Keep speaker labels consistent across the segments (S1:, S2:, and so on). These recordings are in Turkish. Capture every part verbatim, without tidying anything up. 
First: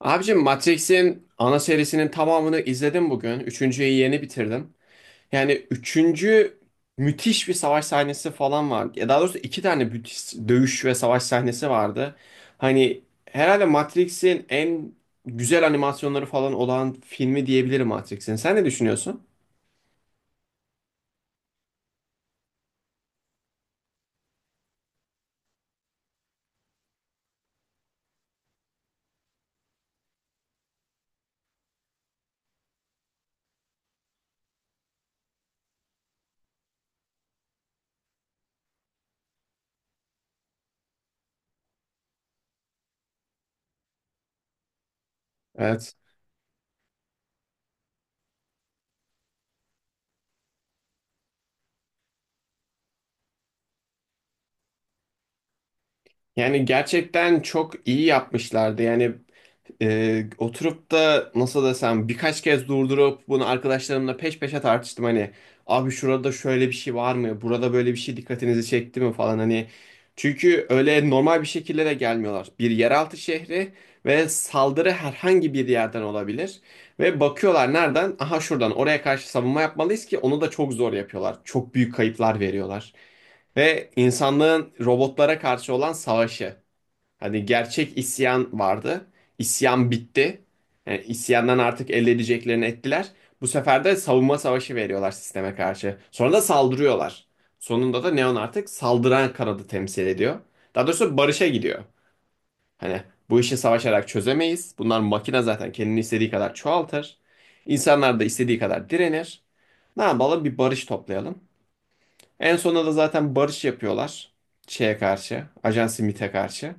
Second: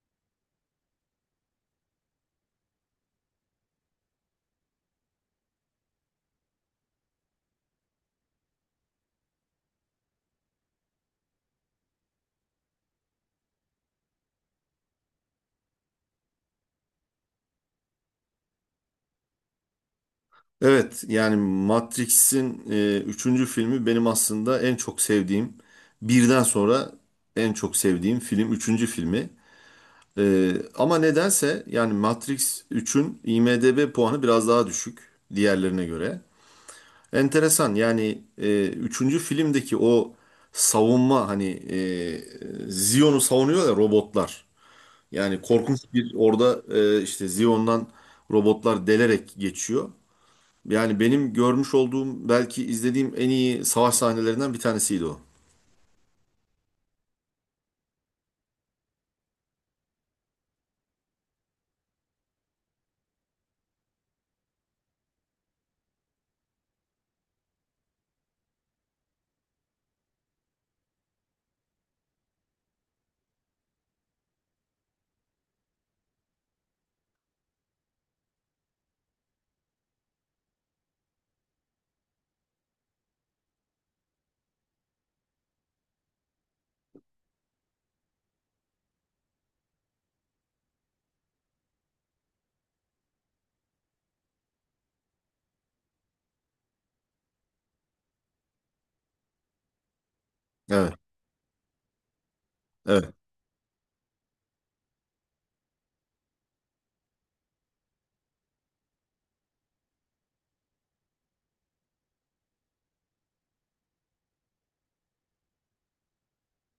S1: Abicim Matrix'in ana serisinin tamamını izledim bugün. Üçüncüyü yeni bitirdim. Yani üçüncü müthiş bir savaş sahnesi falan var. Ya daha doğrusu iki tane müthiş dövüş ve savaş sahnesi vardı. Hani herhalde Matrix'in en güzel animasyonları falan olan filmi diyebilirim Matrix'in. Sen ne düşünüyorsun?
S2: Evet yani Matrix'in e, üçüncü filmi benim aslında en çok sevdiğim birden sonra en çok sevdiğim film üçüncü filmi. E, ama nedense yani Matrix üçün IMDb puanı biraz daha düşük diğerlerine göre. Enteresan yani e, üçüncü filmdeki o savunma hani e, Zion'u savunuyor ya robotlar. Yani korkunç
S1: Evet.
S2: bir orada e, işte Zion'dan robotlar delerek geçiyor. Yani benim görmüş olduğum belki izlediğim en iyi savaş sahnelerinden bir tanesiydi o.
S1: Yani gerçekten çok iyi yapmışlardı. Yani e, oturup da nasıl desem birkaç kez durdurup bunu arkadaşlarımla peş peşe tartıştım. Hani abi şurada şöyle bir şey var mı? Burada böyle bir şey dikkatinizi çekti mi falan hani. Çünkü öyle normal bir şekilde de gelmiyorlar. Bir yeraltı şehri ve saldırı herhangi bir yerden olabilir. Ve bakıyorlar nereden? Aha şuradan oraya karşı savunma yapmalıyız ki onu da çok zor yapıyorlar. Çok büyük kayıplar veriyorlar. Ve insanlığın robotlara karşı olan savaşı. Hani gerçek isyan vardı. İsyan bitti. Yani isyandan artık elde edeceklerini ettiler. Bu sefer de savunma savaşı veriyorlar sisteme karşı. Sonra da saldırıyorlar. Sonunda da Neon artık saldıran kanadı temsil ediyor. Daha
S2: Evet,
S1: doğrusu barışa gidiyor. Hani
S2: evet.
S1: bu işi savaşarak çözemeyiz. Bunlar makine zaten kendini istediği kadar çoğaltır. İnsanlar da istediği kadar direnir. Ne yapalım bir barış toplayalım. En sonunda da zaten barış yapıyorlar. Şeye karşı. Ajan Smith'e karşı.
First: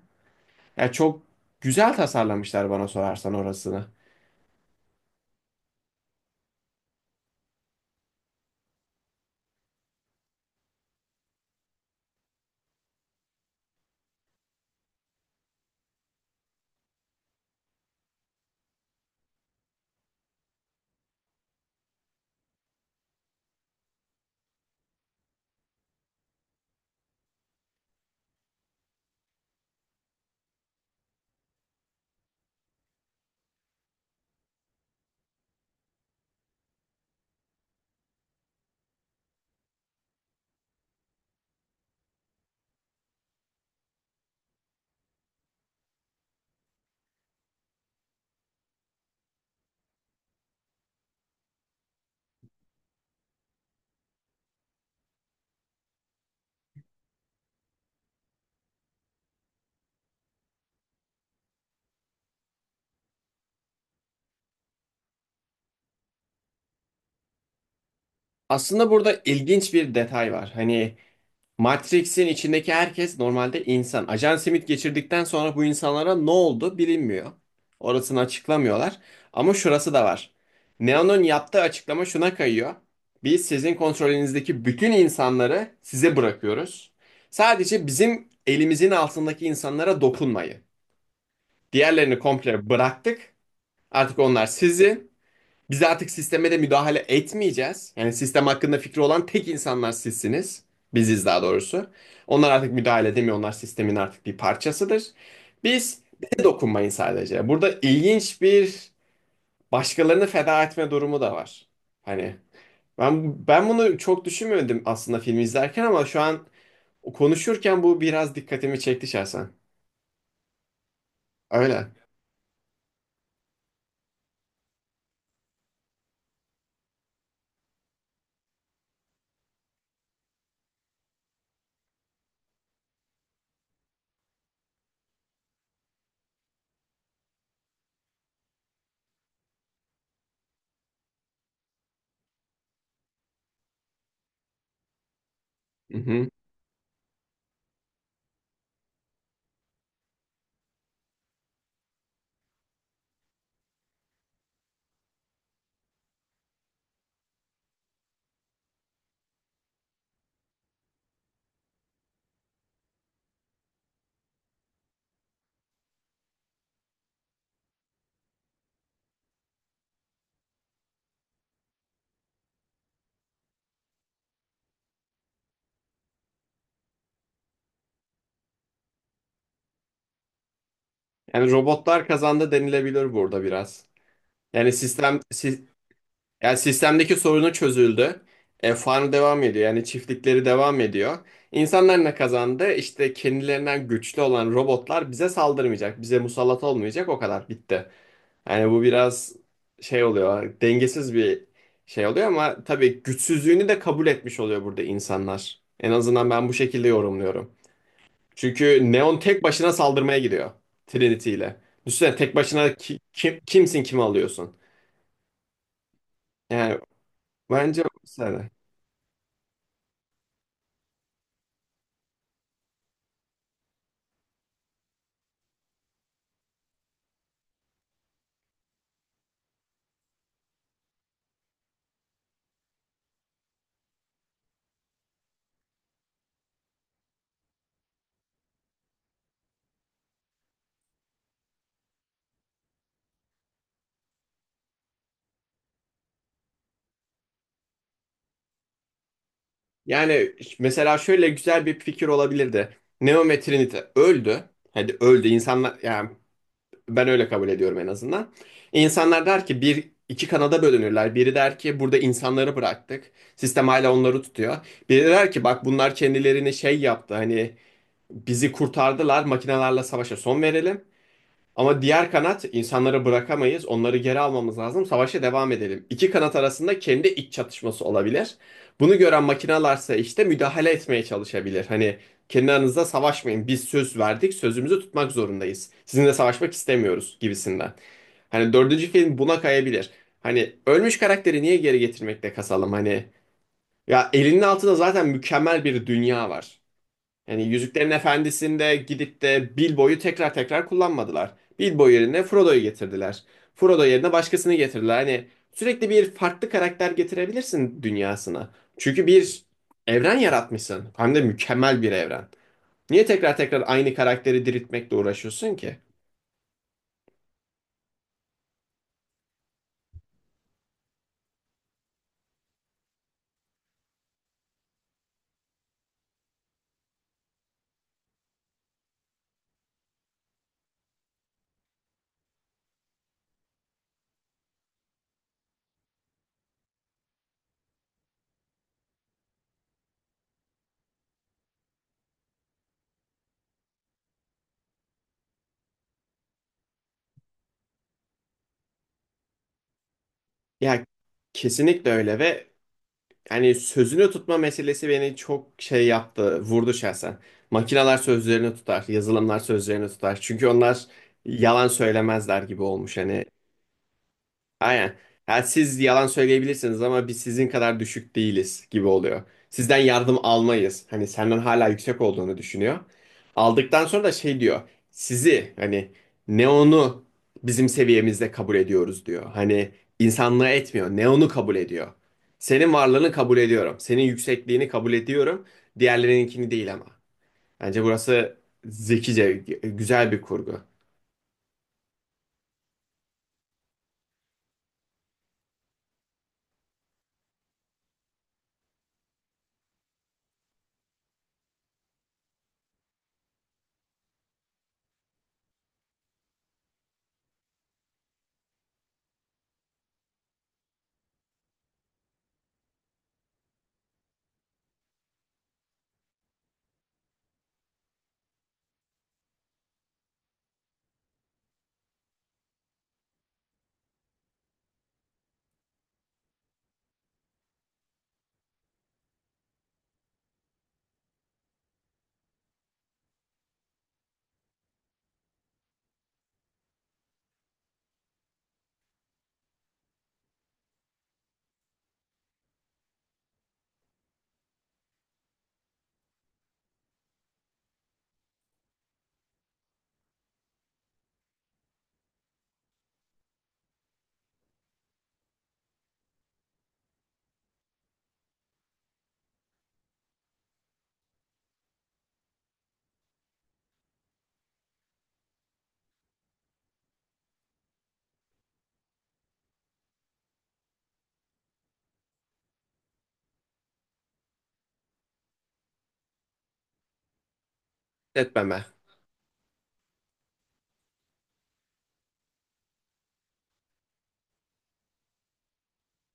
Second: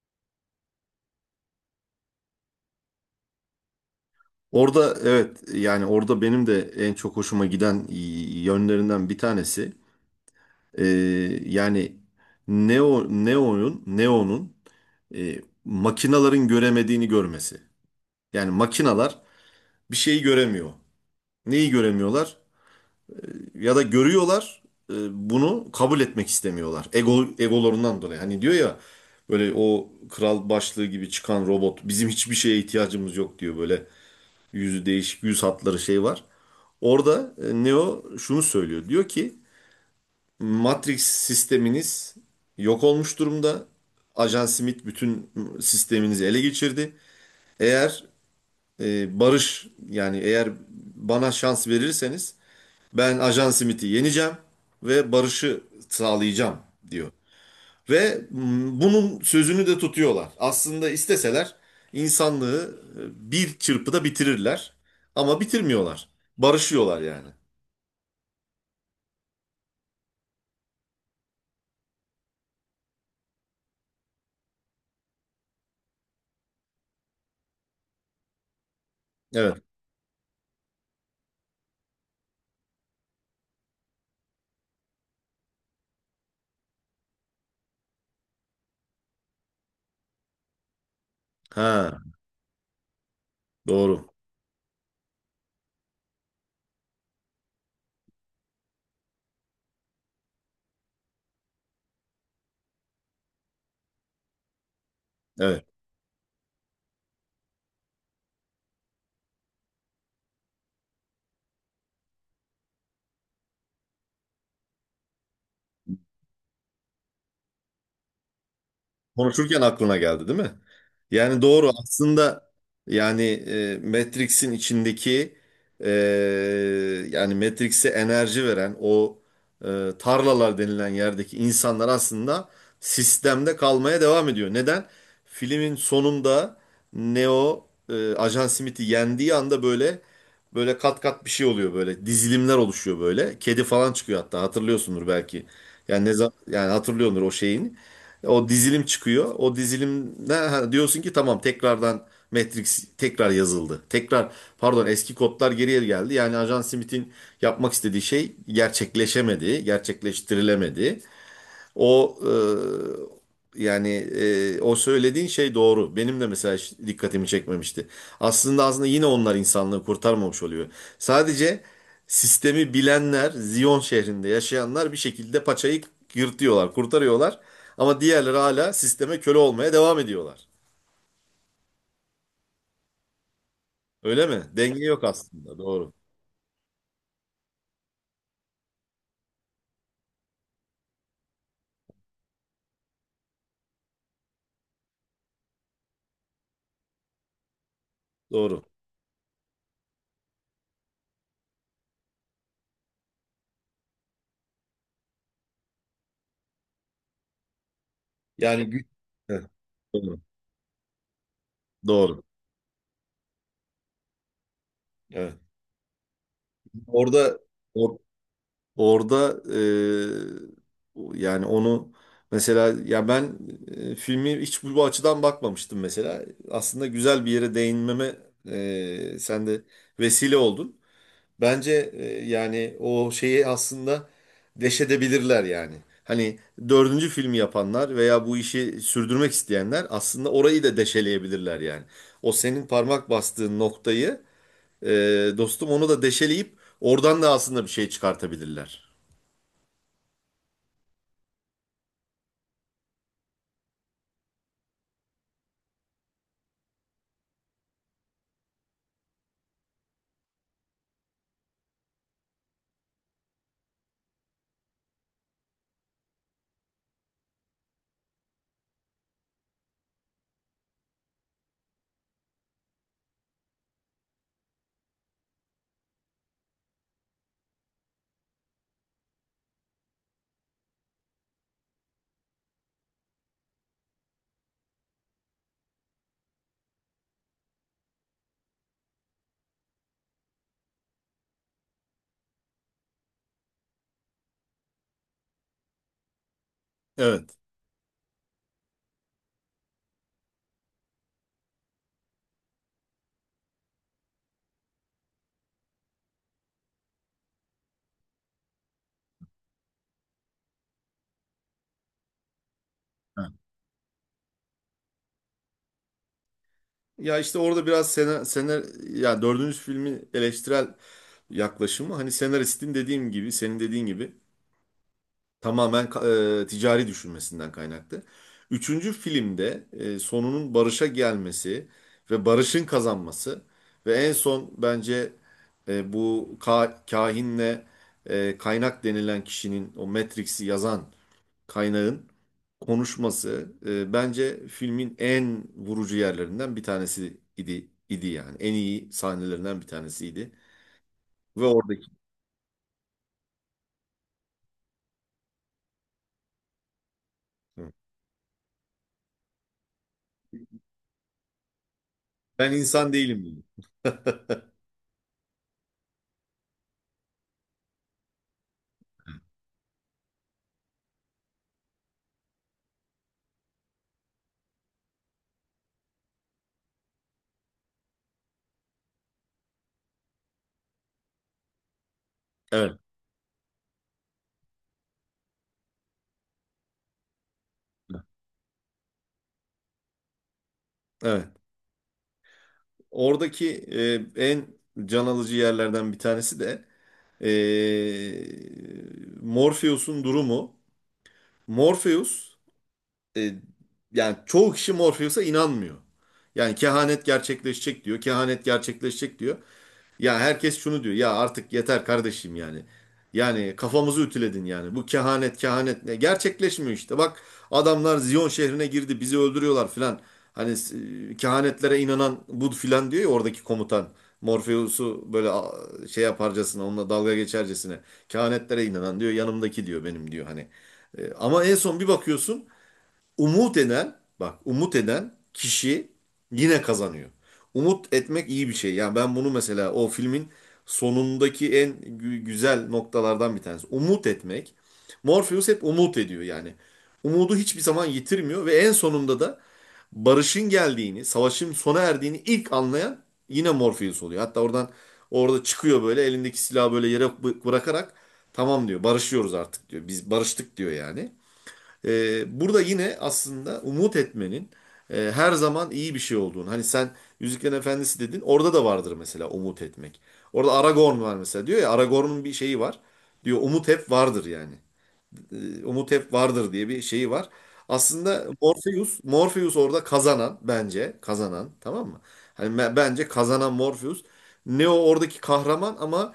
S1: Yani çok güzel tasarlamışlar bana sorarsan orasını.
S2: Orada evet yani orada benim de en çok hoşuma giden yönlerinden bir tanesi. Ee, yani Neo Neo'nun Neo'nun e, makinaların göremediğini görmesi. Yani makinalar bir şeyi göremiyor. Neyi göremiyorlar? Ya da görüyorlar e, bunu kabul etmek istemiyorlar. Ego egolarından dolayı. Hani diyor ya böyle o kral başlığı gibi çıkan robot bizim hiçbir şeye ihtiyacımız yok diyor böyle yüzü değişik yüz hatları şey var. Orada e, Neo şunu söylüyor. Diyor ki Matrix sisteminiz yok olmuş durumda. Ajan Smith bütün sisteminizi ele geçirdi. Eğer e, barış yani eğer bana şans verirseniz ben Ajan Smith'i yeneceğim ve barışı sağlayacağım diyor. Ve mm, bunun sözünü de tutuyorlar. Aslında isteseler insanlığı e, bir çırpıda bitirirler. Ama bitirmiyorlar. Barışıyorlar yani.
S1: Aslında burada ilginç bir detay var. Hani Matrix'in içindeki herkes normalde insan. Ajan Smith geçirdikten sonra bu insanlara ne oldu bilinmiyor. Orasını açıklamıyorlar. Ama
S2: Evet.
S1: şurası da var. Neo'nun yaptığı açıklama şuna kayıyor. Biz sizin kontrolünüzdeki bütün insanları size bırakıyoruz. Sadece bizim elimizin altındaki insanlara dokunmayı.
S2: Ha,
S1: Diğerlerini komple bıraktık.
S2: doğru.
S1: Artık onlar sizin. Biz artık sisteme de müdahale etmeyeceğiz. Yani sistem hakkında fikri olan tek insanlar sizsiniz. Biziz daha doğrusu. Onlar artık müdahale edemiyor. Onlar sistemin artık bir parçasıdır.
S2: Evet.
S1: Biz bize dokunmayın sadece. Burada ilginç bir başkalarını feda etme durumu da var. Hani ben ben bunu çok düşünmedim aslında filmi izlerken ama şu an konuşurken bu biraz dikkatimi çekti şahsen.
S2: Konuşurken aklına geldi değil mi? Yani doğru
S1: Öyle.
S2: aslında yani e, Matrix'in içindeki e, yani Matrix'e enerji veren o e, tarlalar denilen yerdeki insanlar aslında sistemde kalmaya devam ediyor. Neden? Filmin sonunda Neo e, Ajan Smith'i yendiği anda böyle böyle kat kat bir şey oluyor böyle dizilimler oluşuyor böyle. Kedi falan çıkıyor hatta hatırlıyorsundur belki.
S1: Hı
S2: Yani ne
S1: hı.
S2: zaman yani hatırlıyordur o şeyini. O dizilim çıkıyor. O dizilimde ha, diyorsun ki tamam tekrardan Matrix tekrar yazıldı. Tekrar pardon eski kodlar geriye geldi. Yani Ajan Smith'in yapmak istediği şey gerçekleşemedi, gerçekleştirilemedi. O e, yani e, o söylediğin şey doğru. Benim de mesela hiç dikkatimi çekmemişti. Aslında aslında yine onlar insanlığı kurtarmamış oluyor. Sadece sistemi bilenler, Ziyon şehrinde yaşayanlar bir şekilde paçayı yırtıyorlar, kurtarıyorlar. Ama diğerleri hala sisteme köle olmaya devam ediyorlar.
S1: Yani robotlar kazandı denilebilir burada biraz.
S2: Öyle mi?
S1: Yani
S2: Denge yok
S1: sistem
S2: aslında.
S1: si-
S2: Doğru.
S1: yani sistemdeki sorunu çözüldü. E, farm devam ediyor. Yani çiftlikleri devam ediyor. İnsanlar ne kazandı? İşte kendilerinden güçlü olan robotlar bize saldırmayacak. Bize musallat olmayacak. O kadar bitti.
S2: Doğru.
S1: Yani bu biraz şey oluyor. Dengesiz bir şey oluyor ama tabii güçsüzlüğünü de kabul etmiş oluyor burada insanlar. En azından ben bu şekilde yorumluyorum.
S2: Yani güç.
S1: Çünkü Neon
S2: Heh,
S1: tek başına saldırmaya
S2: doğru.
S1: gidiyor Trinity ile. Düşünsene
S2: Doğru.
S1: tek başına ki- kim, kimsin kimi alıyorsun.
S2: Evet.
S1: Yani
S2: Orada
S1: bence
S2: or-
S1: mesela.
S2: orada e, yani onu mesela ya ben e, filmi hiç bu bu açıdan bakmamıştım mesela. Aslında güzel bir yere değinmeme e, sen de vesile oldun. Bence e, yani o şeyi aslında deşedebilirler yani. Hani dördüncü filmi yapanlar veya bu işi sürdürmek isteyenler aslında orayı da deşeleyebilirler yani. O senin parmak bastığın noktayı e, dostum onu da deşeleyip oradan da aslında bir şey çıkartabilirler.
S1: Yani mesela şöyle güzel bir fikir olabilirdi. Neo ve Trinity öldü. Hadi öldü insanlar yani ben öyle kabul ediyorum en azından. İnsanlar der ki bir iki kanada bölünürler. Biri der ki burada insanları bıraktık. Sistem hala onları tutuyor. Biri der ki bak bunlar kendilerini şey yaptı hani bizi kurtardılar makinelerle savaşa son verelim. Ama diğer kanat insanları bırakamayız. Onları geri almamız lazım. Savaşa devam edelim. İki kanat arasında kendi iç çatışması olabilir. Bunu gören makinalarsa işte müdahale etmeye çalışabilir. Hani kendi aranızda savaşmayın. Biz söz verdik, sözümüzü tutmak zorundayız. Sizinle savaşmak istemiyoruz gibisinden. Hani dördüncü film buna kayabilir. Hani ölmüş karakteri niye geri getirmekte kasalım? Hani ya elinin altında zaten mükemmel bir dünya var.
S2: Evet.
S1: Yani Yüzüklerin Efendisi'nde gidip de Bilbo'yu tekrar tekrar kullanmadılar. Bilbo yerine Frodo'yu getirdiler. Frodo yerine başkasını getirdiler. Hani sürekli bir farklı karakter getirebilirsin dünyasına. Çünkü bir evren yaratmışsın. Hem de mükemmel bir evren. Niye
S2: Ha.
S1: tekrar tekrar aynı karakteri diriltmekle uğraşıyorsun ki?
S2: Ya işte orada biraz senar, senar ya dördüncü filmin eleştirel yaklaşımı hani senaristin dediğim gibi senin dediğin gibi tamamen ka- e, ticari düşünmesinden kaynaklı. Üçüncü filmde e, sonunun barışa gelmesi ve barışın kazanması ve en son bence e, bu ka- kahinle e, kaynak denilen kişinin o Matrix'i yazan kaynağın konuşması e, bence filmin en vurucu yerlerinden bir tanesi idi idi yani. En iyi sahnelerinden bir tanesiydi.
S1: Ya
S2: Ve oradaki
S1: kesinlikle öyle ve hani sözünü tutma meselesi beni çok şey yaptı, vurdu şahsen. Makineler sözlerini tutar, yazılımlar sözlerini tutar. Çünkü onlar yalan söylemezler
S2: ben
S1: gibi
S2: insan
S1: olmuş
S2: değilim
S1: hani.
S2: dedi.
S1: Aynen. Ha, siz yalan söyleyebilirsiniz ama biz sizin kadar düşük değiliz gibi oluyor. Sizden yardım almayız. Hani senden hala yüksek olduğunu düşünüyor. Aldıktan sonra da şey diyor. Sizi hani Neon'u bizim seviyemizde kabul ediyoruz diyor. Hani insanlığı etmiyor. Neon'u kabul ediyor. Senin
S2: Evet.
S1: varlığını kabul ediyorum. Senin yüksekliğini kabul ediyorum. Diğerlerininkini değil ama. Bence burası zekice, güzel bir kurgu.
S2: Evet. Oradaki e, en can alıcı yerlerden bir tanesi de e, Morpheus'un durumu. Morpheus e, yani çoğu kişi Morpheus'a inanmıyor. Yani kehanet gerçekleşecek diyor, kehanet gerçekleşecek diyor. Ya herkes şunu diyor. Ya artık yeter kardeşim yani. Yani kafamızı ütüledin yani. Bu kehanet kehanet ne? Gerçekleşmiyor işte. Bak adamlar Ziyon şehrine girdi. Bizi öldürüyorlar filan. Hani e, kehanetlere inanan bu filan diyor ya oradaki komutan. Morpheus'u böyle a, şey yaparcasına onunla dalga geçercesine. Kehanetlere inanan diyor yanımdaki diyor benim diyor hani. E, Ama en son bir bakıyorsun umut eden bak umut eden kişi yine kazanıyor. Umut etmek iyi bir şey. Yani ben bunu mesela o filmin sonundaki en gü- güzel noktalardan bir tanesi. Umut etmek. Morpheus hep umut ediyor yani. Umudu hiçbir zaman yitirmiyor ve en sonunda da barışın geldiğini, savaşın sona erdiğini ilk anlayan yine Morpheus oluyor. Hatta oradan orada çıkıyor böyle elindeki silahı böyle yere bı- bırakarak tamam diyor barışıyoruz artık diyor. Biz barıştık diyor yani. Ee, burada yine aslında umut etmenin e, her zaman iyi bir şey olduğunu. Hani sen Yüzüklerin Efendisi dedin. Orada da vardır mesela umut etmek. Orada Aragorn var mesela diyor ya Aragorn'un bir şeyi var. Diyor umut hep vardır yani umut hep vardır diye bir şeyi var. Aslında
S1: Etmeme.
S2: Morpheus, Morpheus orada kazanan bence kazanan tamam mı? Hani me- bence kazanan Morpheus. Neo oradaki kahraman ama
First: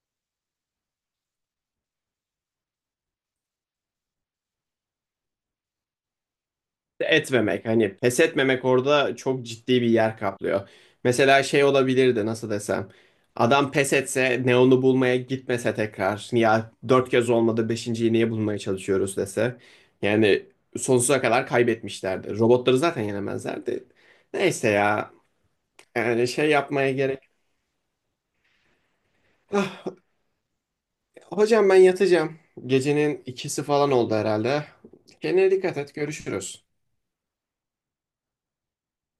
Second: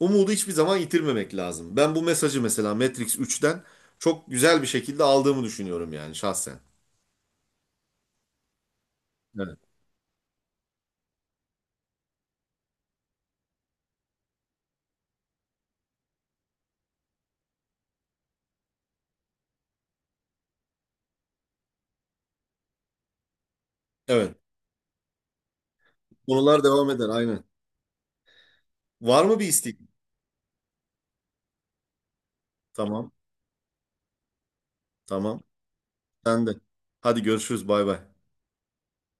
S2: umudu hiçbir zaman yitirmemek lazım. Ben bu mesajı mesela Matrix üçten çok güzel bir şekilde aldığımı düşünüyorum yani şahsen.
S1: Etmemek hani pes etmemek orada çok
S2: Evet.
S1: ciddi bir yer kaplıyor. Mesela şey olabilirdi nasıl desem. Adam pes etse Neon'u bulmaya gitmese tekrar ya dört kez olmadı beşinciyi niye bulmaya çalışıyoruz dese. Yani sonsuza kadar kaybetmişlerdi. Robotları zaten yenemezlerdi.
S2: Evet.
S1: Neyse ya yani şey
S2: Konular devam
S1: yapmaya
S2: eder
S1: gerek.
S2: aynen. Var mı bir istek?
S1: Ah, hocam ben yatacağım.
S2: Tamam.
S1: Gecenin ikisi falan oldu herhalde.
S2: Tamam.
S1: Kendine dikkat et
S2: Sen de.
S1: görüşürüz.
S2: Hadi görüşürüz. Bay bay.